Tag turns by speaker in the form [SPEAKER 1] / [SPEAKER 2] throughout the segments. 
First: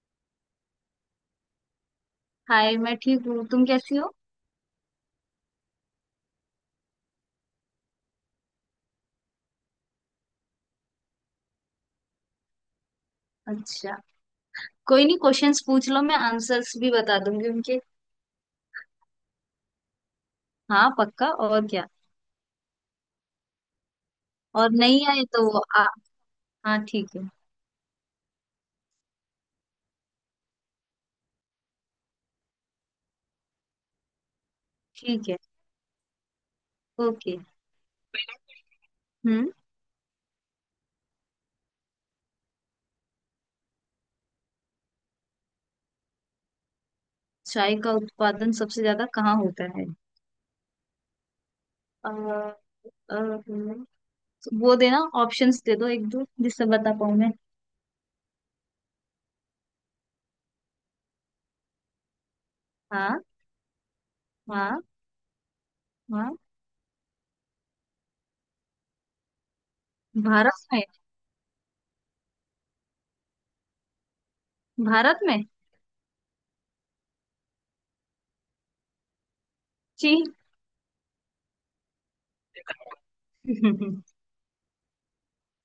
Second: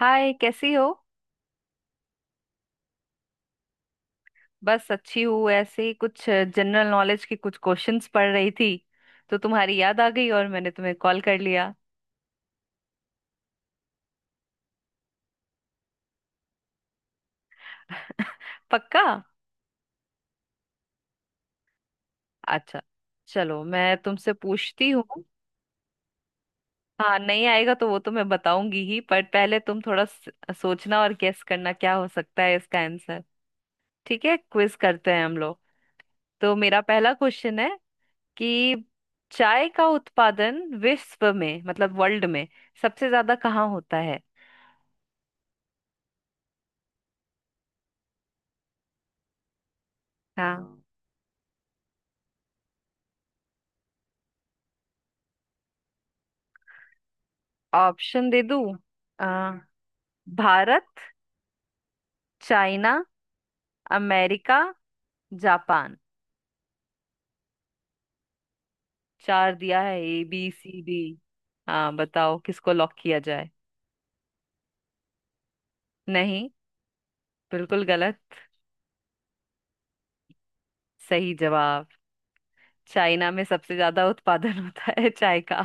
[SPEAKER 1] हाय कैसी हो।
[SPEAKER 2] हाय। मैं ठीक हूँ। तुम कैसी हो?
[SPEAKER 1] बस अच्छी हूँ, ऐसे ही कुछ जनरल नॉलेज के कुछ क्वेश्चंस पढ़ रही थी, तो तुम्हारी याद आ गई और मैंने तुम्हें कॉल कर लिया।
[SPEAKER 2] अच्छा। कोई नहीं, क्वेश्चंस पूछ लो, मैं आंसर्स भी बता दूंगी उनके।
[SPEAKER 1] पक्का।
[SPEAKER 2] हाँ, पक्का। और क्या?
[SPEAKER 1] अच्छा, चलो मैं तुमसे
[SPEAKER 2] और
[SPEAKER 1] पूछती हूँ।
[SPEAKER 2] नहीं आए तो वो आ। हाँ, ठीक
[SPEAKER 1] हाँ,
[SPEAKER 2] है।
[SPEAKER 1] नहीं आएगा तो वो तो मैं बताऊंगी ही, पर पहले तुम थोड़ा सोचना और गेस करना क्या हो सकता है इसका आंसर। ठीक है, क्विज करते हैं
[SPEAKER 2] ठीक
[SPEAKER 1] हम
[SPEAKER 2] है।
[SPEAKER 1] लोग। तो मेरा पहला
[SPEAKER 2] ओके।
[SPEAKER 1] क्वेश्चन है कि
[SPEAKER 2] हम्म।
[SPEAKER 1] चाय का उत्पादन विश्व में, मतलब वर्ल्ड में, सबसे ज्यादा कहाँ होता है।
[SPEAKER 2] चाय का उत्पादन सबसे ज्यादा कहाँ होता है?
[SPEAKER 1] हाँ,
[SPEAKER 2] अ, अ, हम्म, वो देना ऑप्शंस दे दो, एक दो, जिससे बता पाऊँ मैं।
[SPEAKER 1] ऑप्शन दे दूं। अ, भारत, चाइना,
[SPEAKER 2] हाँ।
[SPEAKER 1] अमेरिका,
[SPEAKER 2] हाँ।
[SPEAKER 1] जापान।
[SPEAKER 2] हाँ।
[SPEAKER 1] चार दिया है ए बी
[SPEAKER 2] भारत
[SPEAKER 1] सी
[SPEAKER 2] में।
[SPEAKER 1] डी हाँ बताओ, किसको लॉक किया जाए।
[SPEAKER 2] भारत में।
[SPEAKER 1] नहीं, बिल्कुल गलत।
[SPEAKER 2] चीन।
[SPEAKER 1] सही जवाब। चाइना में सबसे ज्यादा उत्पादन होता है चाय का।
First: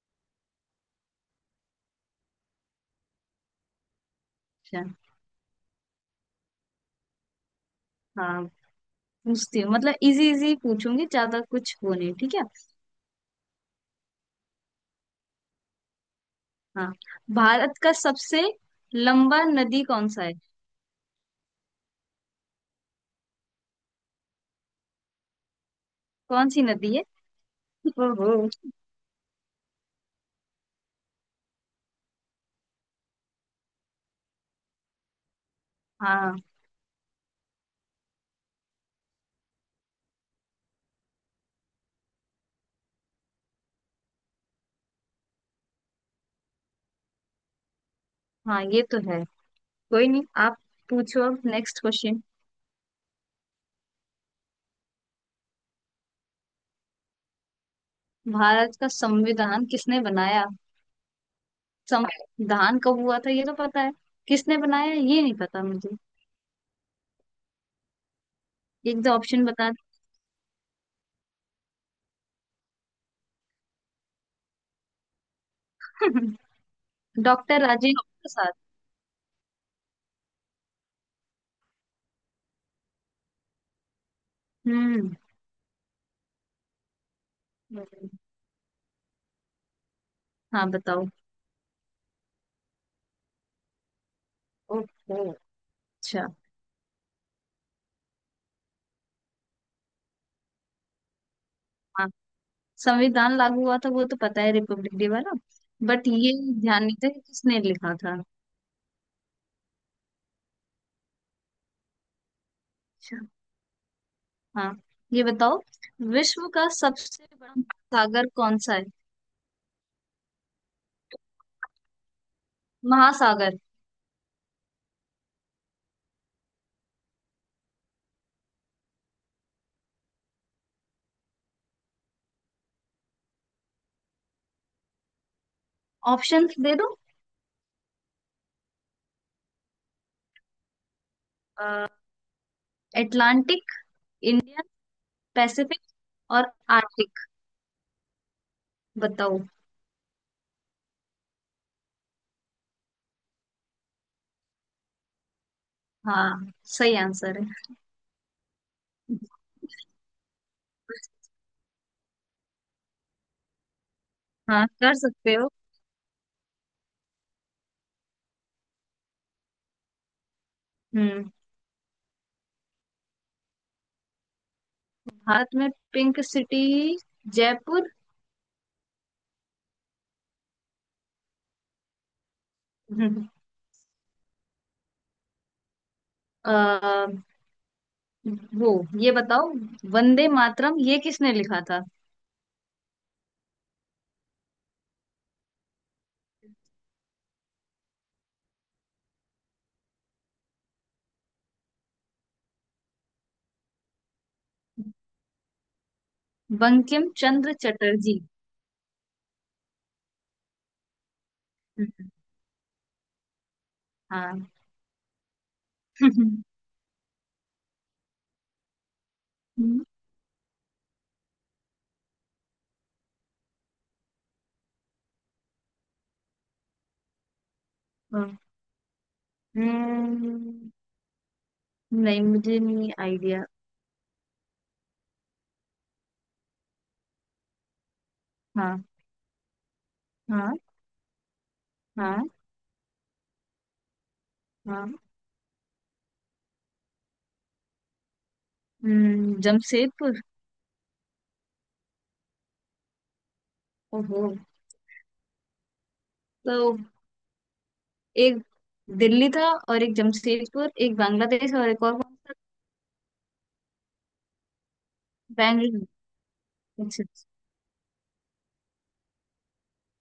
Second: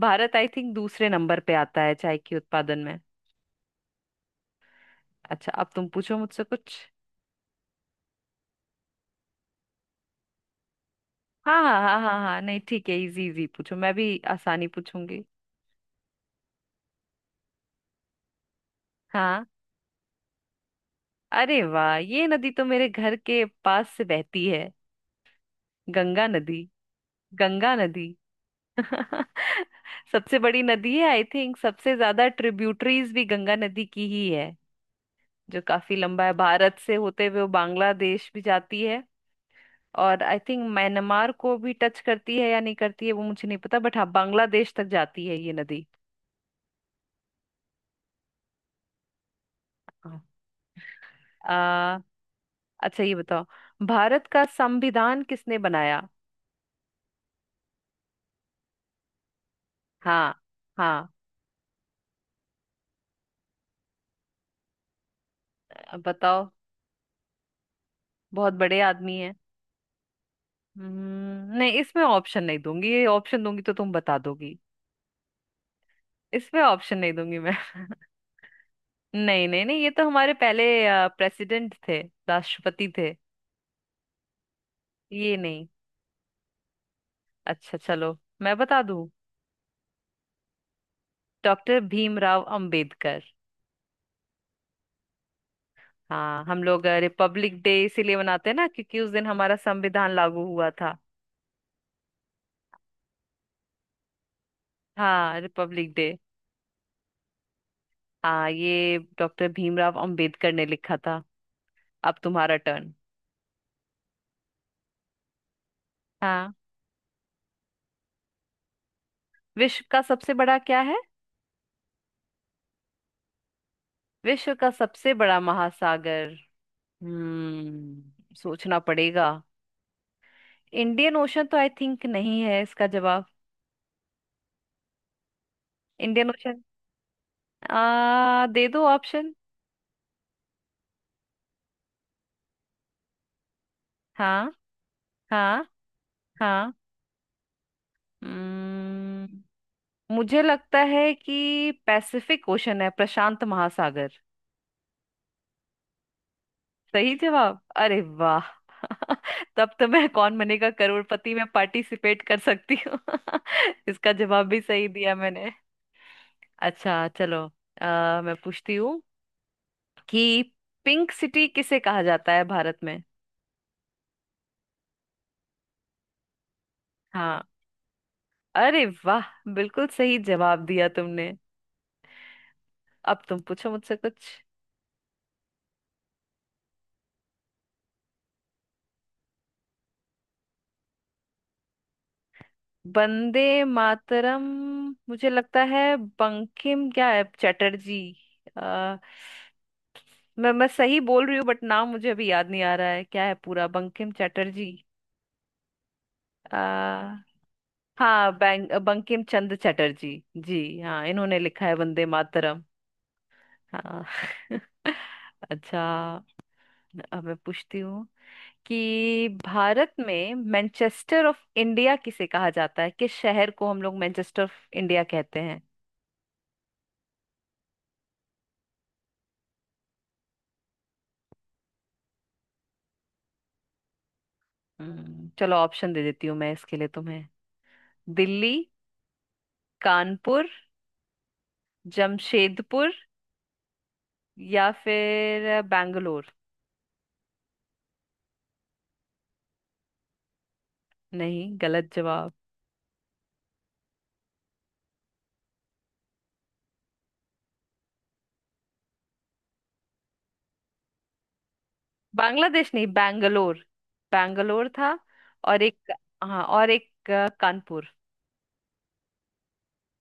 [SPEAKER 1] भारत आई थिंक दूसरे नंबर पे आता है चाय के उत्पादन में।
[SPEAKER 2] अच्छा।
[SPEAKER 1] अच्छा, अब तुम पूछो मुझसे कुछ।
[SPEAKER 2] हाँ, पूछती हूँ, मतलब इजी इजी पूछूंगी, ज्यादा
[SPEAKER 1] हाँ
[SPEAKER 2] कुछ
[SPEAKER 1] हाँ
[SPEAKER 2] वो
[SPEAKER 1] हाँ
[SPEAKER 2] नहीं,
[SPEAKER 1] हाँ
[SPEAKER 2] ठीक
[SPEAKER 1] हाँ,
[SPEAKER 2] है?
[SPEAKER 1] नहीं ठीक है, इजी इजी पूछो, मैं भी आसानी पूछूंगी।
[SPEAKER 2] हाँ। भारत का सबसे लंबा
[SPEAKER 1] हाँ,
[SPEAKER 2] नदी कौन सा है?
[SPEAKER 1] अरे वाह, ये नदी तो मेरे घर के पास से बहती है। गंगा
[SPEAKER 2] कौन
[SPEAKER 1] नदी।
[SPEAKER 2] सी नदी है?
[SPEAKER 1] गंगा नदी।
[SPEAKER 2] ओहो।
[SPEAKER 1] सबसे बड़ी नदी है आई थिंक, सबसे ज्यादा ट्रिब्यूटरीज भी गंगा नदी की ही है। जो काफी लंबा है,
[SPEAKER 2] हाँ,
[SPEAKER 1] भारत से होते हुए वो बांग्लादेश भी जाती है। और आई थिंक म्यांमार को भी टच करती है या नहीं करती है वो मुझे नहीं पता, बट हाँ बांग्लादेश तक जाती है ये नदी।
[SPEAKER 2] हाँ, ये तो है। कोई
[SPEAKER 1] हाँ।
[SPEAKER 2] नहीं, आप पूछो अब नेक्स्ट
[SPEAKER 1] आ,
[SPEAKER 2] क्वेश्चन।
[SPEAKER 1] अच्छा ये बताओ, भारत का संविधान किसने बनाया।
[SPEAKER 2] भारत का संविधान किसने
[SPEAKER 1] हाँ।
[SPEAKER 2] बनाया?
[SPEAKER 1] हाँ।
[SPEAKER 2] संविधान कब हुआ था ये तो पता है, किसने बनाया ये नहीं पता मुझे।
[SPEAKER 1] अब बताओ, बहुत बड़े
[SPEAKER 2] एक दो
[SPEAKER 1] आदमी है।
[SPEAKER 2] ऑप्शन बता
[SPEAKER 1] नहीं इसमें ऑप्शन नहीं दूंगी, ये ऑप्शन दूंगी तो तुम बता दोगी।
[SPEAKER 2] दो।
[SPEAKER 1] इसमें ऑप्शन नहीं दूंगी मैं।
[SPEAKER 2] डॉक्टर राजेंद्र प्रसाद।
[SPEAKER 1] नहीं नहीं नहीं, ये तो हमारे पहले प्रेसिडेंट थे, राष्ट्रपति थे।
[SPEAKER 2] हम्म।
[SPEAKER 1] ये नहीं। अच्छा चलो, मैं बता दूं।
[SPEAKER 2] हाँ, बताओ।
[SPEAKER 1] डॉक्टर भीमराव अंबेडकर।
[SPEAKER 2] ओहो। अच्छा।
[SPEAKER 1] हाँ, हम लोग रिपब्लिक डे इसीलिए मनाते हैं ना, क्योंकि उस दिन हमारा संविधान लागू हुआ था।
[SPEAKER 2] हाँ। संविधान लागू हुआ था वो तो पता है, रिपब्लिक डे वाला।
[SPEAKER 1] हाँ, रिपब्लिक
[SPEAKER 2] बट
[SPEAKER 1] डे।
[SPEAKER 2] ये ध्यान नहीं था कि किसने लिखा था।
[SPEAKER 1] हाँ, ये डॉक्टर भीमराव अंबेडकर ने लिखा था। अब तुम्हारा टर्न।
[SPEAKER 2] हाँ, ये बताओ, विश्व
[SPEAKER 1] हाँ।
[SPEAKER 2] का सबसे बड़ा सागर कौन सा है?
[SPEAKER 1] विश्व का सबसे बड़ा क्या है।
[SPEAKER 2] महासागर।
[SPEAKER 1] विश्व का सबसे बड़ा महासागर। हम्म, सोचना पड़ेगा। इंडियन ओशन तो आई थिंक नहीं है इसका जवाब। Indian
[SPEAKER 2] options
[SPEAKER 1] ocean.
[SPEAKER 2] दे दो।
[SPEAKER 1] आ, दे दो ऑप्शन।
[SPEAKER 2] अटलांटिक।
[SPEAKER 1] हाँ।
[SPEAKER 2] इंडियन।
[SPEAKER 1] हाँ।
[SPEAKER 2] पैसिफिक। और
[SPEAKER 1] हाँ।
[SPEAKER 2] आर्कटिक। बताओ।
[SPEAKER 1] हम्म, मुझे लगता है कि पैसिफिक ओशन है, प्रशांत महासागर।
[SPEAKER 2] हाँ, सही
[SPEAKER 1] सही
[SPEAKER 2] आंसर
[SPEAKER 1] जवाब,
[SPEAKER 2] है।
[SPEAKER 1] अरे वाह। तब तो मैं कौन बनेगा करोड़पति में पार्टिसिपेट कर सकती हूँ। इसका जवाब भी
[SPEAKER 2] हाँ,
[SPEAKER 1] सही
[SPEAKER 2] कर
[SPEAKER 1] दिया
[SPEAKER 2] सकते हो।
[SPEAKER 1] मैंने। अच्छा चलो, मैं पूछती हूँ कि पिंक
[SPEAKER 2] हम्म।
[SPEAKER 1] सिटी किसे कहा जाता है भारत में।
[SPEAKER 2] भारत में पिंक सिटी?
[SPEAKER 1] हाँ।
[SPEAKER 2] जयपुर।
[SPEAKER 1] अरे वाह, बिल्कुल सही जवाब दिया तुमने। अब
[SPEAKER 2] हम्म।
[SPEAKER 1] तुम पूछो मुझसे कुछ।
[SPEAKER 2] अ, वो ये बताओ, वंदे मातरम ये किसने लिखा था?
[SPEAKER 1] वंदे मातरम। मुझे लगता है बंकिम क्या है चटर्जी। आ, मैं सही बोल रही हूँ बट नाम मुझे अभी याद नहीं आ रहा है, क्या है पूरा, बंकिम चटर्जी।
[SPEAKER 2] बंकिम
[SPEAKER 1] आ,
[SPEAKER 2] चंद्र चटर्जी।
[SPEAKER 1] हाँ, बैंक बंकिम चंद्र चटर्जी जी, हाँ इन्होंने लिखा है वंदे
[SPEAKER 2] हम्म,
[SPEAKER 1] मातरम। हाँ।
[SPEAKER 2] हाँ।
[SPEAKER 1] अच्छा, अब मैं पूछती हूँ कि भारत में मैनचेस्टर ऑफ इंडिया किसे कहा जाता है, किस शहर को हम लोग मैनचेस्टर ऑफ इंडिया कहते हैं।
[SPEAKER 2] हम्म, हम्म, नहीं, मुझे नहीं आइडिया।
[SPEAKER 1] चलो ऑप्शन दे देती हूँ मैं इसके लिए तुम्हें। दिल्ली,
[SPEAKER 2] हाँ।
[SPEAKER 1] कानपुर,
[SPEAKER 2] हाँ। हाँ।
[SPEAKER 1] जमशेदपुर या
[SPEAKER 2] हाँ।
[SPEAKER 1] फिर बैंगलोर।
[SPEAKER 2] जमशेदपुर।
[SPEAKER 1] नहीं, गलत जवाब।
[SPEAKER 2] ओहो, तो एक दिल्ली था, और एक जमशेदपुर, एक बांग्लादेश, और एक और कौन सा?
[SPEAKER 1] बांग्लादेश नहीं, बैंगलोर। बैंगलोर था। और
[SPEAKER 2] बैंगलोर।
[SPEAKER 1] एक, हाँ और
[SPEAKER 2] अच्छा।
[SPEAKER 1] एक कानपुर।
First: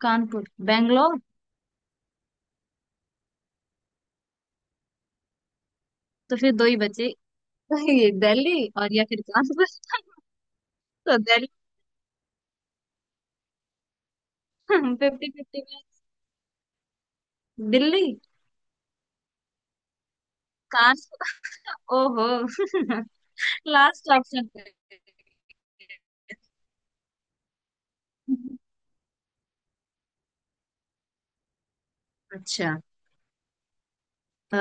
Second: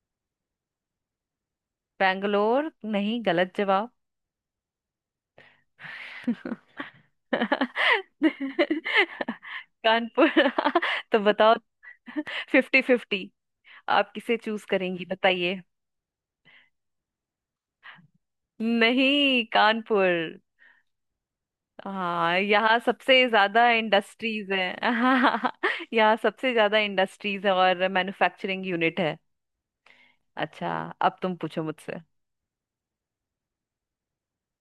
[SPEAKER 2] कानपुर, बैंगलोर।
[SPEAKER 1] बैंगलोर नहीं, गलत जवाब।
[SPEAKER 2] तो फिर दो ही बचे, ये दिल्ली और या फिर कानपुर।
[SPEAKER 1] कानपुर।
[SPEAKER 2] तो
[SPEAKER 1] तो
[SPEAKER 2] दिल्ली।
[SPEAKER 1] बताओ, फिफ्टी फिफ्टी, आप किसे चूज करेंगी
[SPEAKER 2] फिफ्टी
[SPEAKER 1] बताइए।
[SPEAKER 2] फिफ्टी में दिल्ली।
[SPEAKER 1] नहीं, कानपुर।
[SPEAKER 2] कानपुर।
[SPEAKER 1] हाँ, यहाँ
[SPEAKER 2] ओहो।
[SPEAKER 1] सबसे ज्यादा
[SPEAKER 2] लास्ट ऑप्शन।
[SPEAKER 1] इंडस्ट्रीज है। हाँ, यहाँ सबसे ज्यादा इंडस्ट्रीज है और मैन्युफैक्चरिंग यूनिट है। अच्छा, अब तुम पूछो मुझसे।
[SPEAKER 2] अच्छा। अ,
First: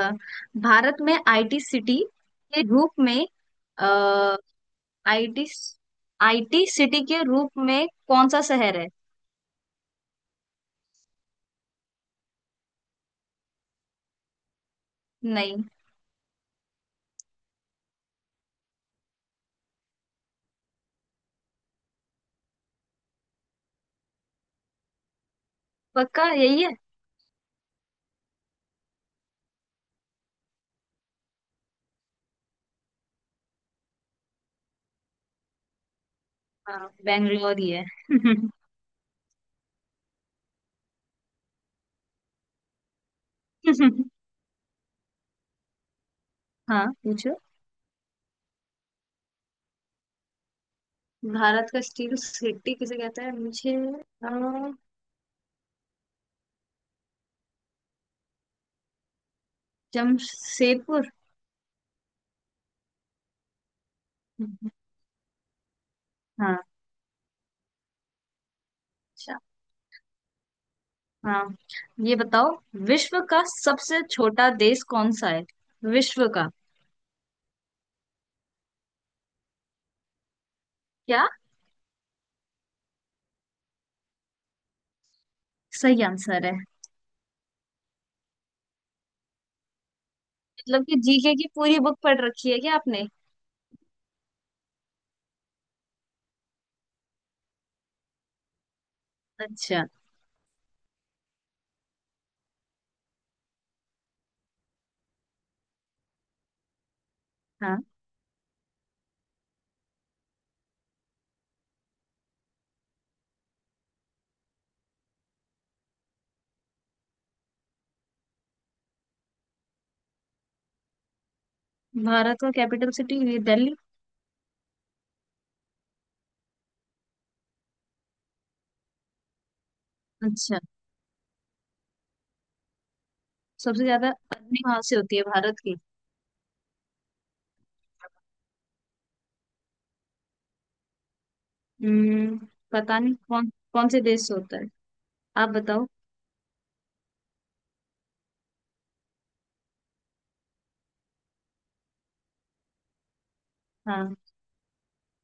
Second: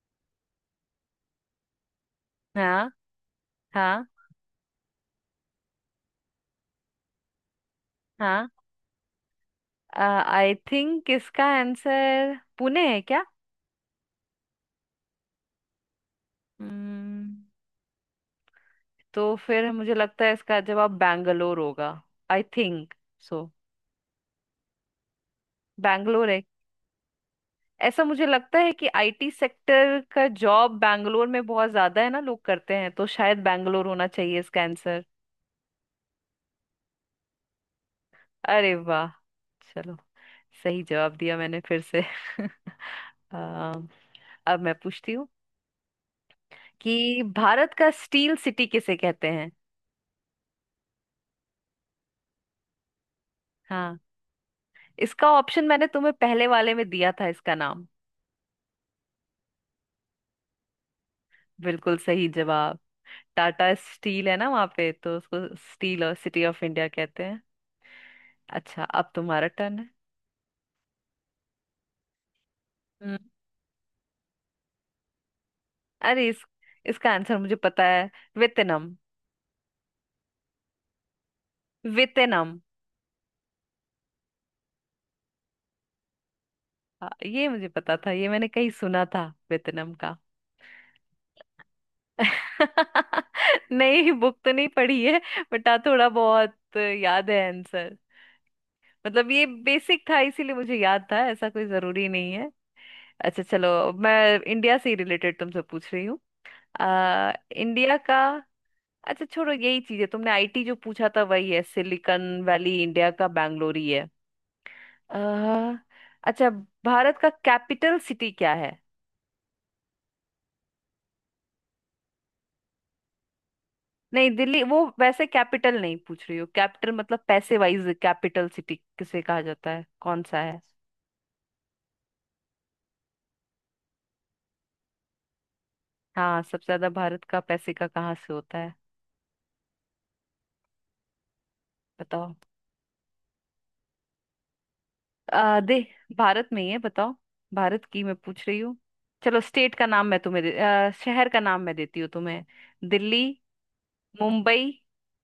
[SPEAKER 2] भारत में आईटी सिटी के
[SPEAKER 1] हाँ।
[SPEAKER 2] रूप में,
[SPEAKER 1] हाँ।
[SPEAKER 2] अ, आईटी आईटी सिटी के रूप में कौन सा
[SPEAKER 1] हाँ
[SPEAKER 2] शहर है?
[SPEAKER 1] आई थिंक इसका आंसर पुणे है क्या।
[SPEAKER 2] नहीं,
[SPEAKER 1] हम्म, तो फिर मुझे लगता है इसका जवाब बैंगलोर होगा, आई थिंक। सो बैंगलोर
[SPEAKER 2] पक्का
[SPEAKER 1] है।
[SPEAKER 2] यही है?
[SPEAKER 1] ऐसा मुझे लगता है कि आईटी सेक्टर का जॉब बैंगलोर में बहुत ज्यादा है ना, लोग करते हैं, तो शायद बैंगलोर होना चाहिए इसका आंसर।
[SPEAKER 2] हाँ, बेंगलोर ही है।
[SPEAKER 1] अरे वाह, चलो, सही जवाब दिया मैंने फिर से। आ, अब मैं पूछती हूँ
[SPEAKER 2] हाँ,
[SPEAKER 1] कि
[SPEAKER 2] पूछो।
[SPEAKER 1] भारत का स्टील सिटी किसे कहते हैं।
[SPEAKER 2] भारत का स्टील सिटी किसे कहते हैं? मुझे
[SPEAKER 1] हाँ, इसका ऑप्शन मैंने तुम्हें पहले वाले में दिया था, इसका नाम।
[SPEAKER 2] जमशेदपुर।
[SPEAKER 1] बिल्कुल सही जवाब। टाटा स्टील है ना वहां पे, तो उसको स्टील और सिटी
[SPEAKER 2] हाँ।
[SPEAKER 1] ऑफ इंडिया कहते हैं। अच्छा, अब
[SPEAKER 2] अच्छा।
[SPEAKER 1] तुम्हारा टर्न है।
[SPEAKER 2] हाँ, ये बताओ,
[SPEAKER 1] हम्म।
[SPEAKER 2] विश्व का सबसे छोटा देश कौन सा है?
[SPEAKER 1] अरे,
[SPEAKER 2] विश्व
[SPEAKER 1] इस
[SPEAKER 2] का?
[SPEAKER 1] इसका आंसर मुझे पता है। वेतनम।
[SPEAKER 2] क्या?
[SPEAKER 1] वेतनम।
[SPEAKER 2] सही आंसर है।
[SPEAKER 1] हाँ, ये मुझे पता था, ये मैंने कहीं सुना था वेतनम का।
[SPEAKER 2] मतलब कि जीके की पूरी बुक पढ़ रखी है क्या आपने?
[SPEAKER 1] नहीं, बुक तो नहीं पढ़ी है बट हाँ, थोड़ा बहुत याद है आंसर। मतलब ये
[SPEAKER 2] अच्छा।
[SPEAKER 1] बेसिक था इसीलिए मुझे याद था, ऐसा कोई जरूरी नहीं है। अच्छा चलो, मैं इंडिया से ही रिलेटेड तुमसे पूछ रही हूँ। आ,
[SPEAKER 2] हाँ,
[SPEAKER 1] इंडिया का, अच्छा छोड़ो, यही चीज है, तुमने आईटी जो पूछा था वही है, सिलिकॉन वैली इंडिया का बैंगलोर ही है। अह, अच्छा, भारत का कैपिटल सिटी क्या है।
[SPEAKER 2] भारत का कैपिटल सिटी दिल्ली।
[SPEAKER 1] नहीं, दिल्ली वो वैसे कैपिटल नहीं पूछ रही हो, कैपिटल मतलब पैसे वाइज कैपिटल सिटी किसे कहा जाता है, कौन सा है।
[SPEAKER 2] अच्छा। सबसे ज्यादा अग्नि वहां से होती है भारत की।
[SPEAKER 1] हाँ, सबसे ज्यादा भारत का पैसे का कहाँ से होता है। बताओ।
[SPEAKER 2] हम्म। पता नहीं, कौन कौन से देश से होता है। आप
[SPEAKER 1] आ, दे
[SPEAKER 2] बताओ।
[SPEAKER 1] भारत में ही है, बताओ, भारत की मैं पूछ रही हूँ। चलो स्टेट का नाम मैं तुम्हें शहर का नाम मैं देती हूँ तुम्हें। दिल्ली,
[SPEAKER 2] हाँ।
[SPEAKER 1] मुंबई,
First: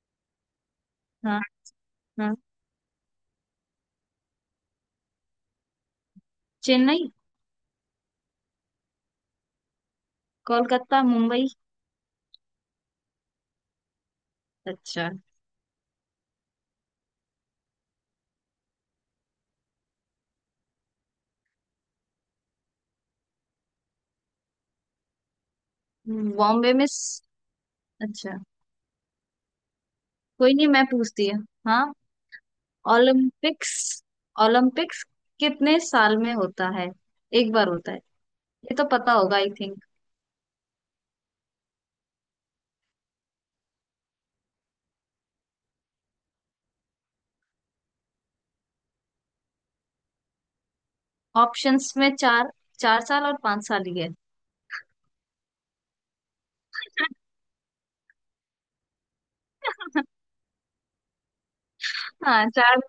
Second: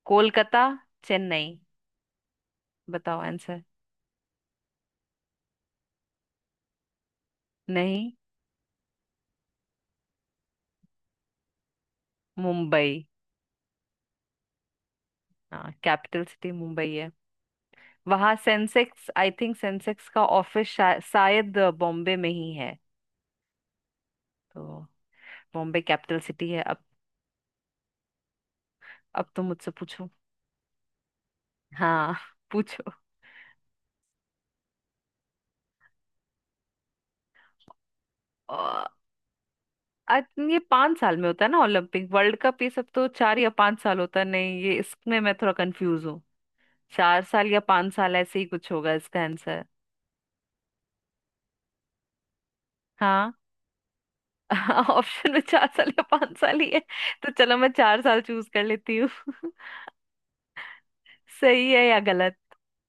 [SPEAKER 1] कोलकाता,
[SPEAKER 2] हाँ।
[SPEAKER 1] चेन्नई।
[SPEAKER 2] हाँ।
[SPEAKER 1] बताओ आंसर।
[SPEAKER 2] चेन्नई।
[SPEAKER 1] नहीं,
[SPEAKER 2] कोलकाता, मुंबई।
[SPEAKER 1] मुंबई।
[SPEAKER 2] अच्छा।
[SPEAKER 1] हाँ, कैपिटल सिटी मुंबई है। वहाँ सेंसेक्स, आई थिंक सेंसेक्स का ऑफिस शायद बॉम्बे में ही है। तो बॉम्बे कैपिटल सिटी है
[SPEAKER 2] बॉम्बे
[SPEAKER 1] अब।
[SPEAKER 2] में स- अच्छा।
[SPEAKER 1] अब तुम मुझसे पूछो।
[SPEAKER 2] कोई नहीं, मैं पूछती है। हाँ।
[SPEAKER 1] हाँ। पूछो।
[SPEAKER 2] ओलंपिक्स ओलंपिक्स कितने साल में होता है? एक बार होता है?
[SPEAKER 1] अ,
[SPEAKER 2] ये तो पता होगा आई थिंक।
[SPEAKER 1] अ, ये 5 साल में होता है ना, ओलंपिक वर्ल्ड कप ये सब तो 4 या 5 साल होता है, नहीं ये इसमें मैं थोड़ा कंफ्यूज हूँ। चार साल या पांच साल ऐसे ही कुछ होगा इसका आंसर।
[SPEAKER 2] ऑप्शंस में चार चार साल
[SPEAKER 1] हाँ।
[SPEAKER 2] और 5 साल ही है।
[SPEAKER 1] हाँ, ऑप्शन में 4 साल या 5 साल ही है, तो चलो मैं 4 साल चूज कर लेती हूँ। सही है या गलत।
[SPEAKER 2] हाँ, चार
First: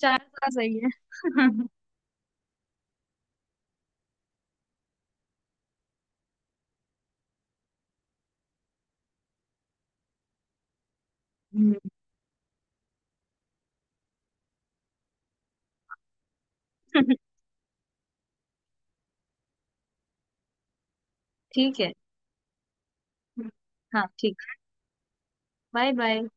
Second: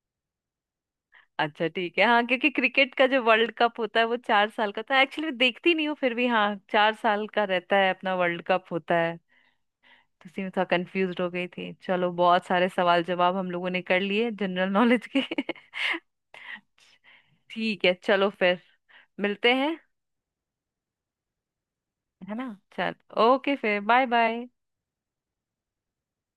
[SPEAKER 2] चार साल सही है।
[SPEAKER 1] अच्छा ठीक है, हाँ क्योंकि क्रिकेट का जो वर्ल्ड कप होता है वो 4 साल का था, एक्चुअली देखती नहीं हूँ फिर भी, हाँ 4 साल का रहता है अपना, वर्ल्ड कप होता है। तो उसी में थोड़ा कंफ्यूज हो गई थी।
[SPEAKER 2] हम्म।
[SPEAKER 1] चलो बहुत सारे सवाल जवाब हम लोगों ने कर लिए जनरल नॉलेज के। ठीक है, चलो फिर मिलते हैं,
[SPEAKER 2] ठीक है।
[SPEAKER 1] है ना। चल, ओके फिर, बाय
[SPEAKER 2] हाँ, ठीक।
[SPEAKER 1] बाय।
[SPEAKER 2] Bye bye.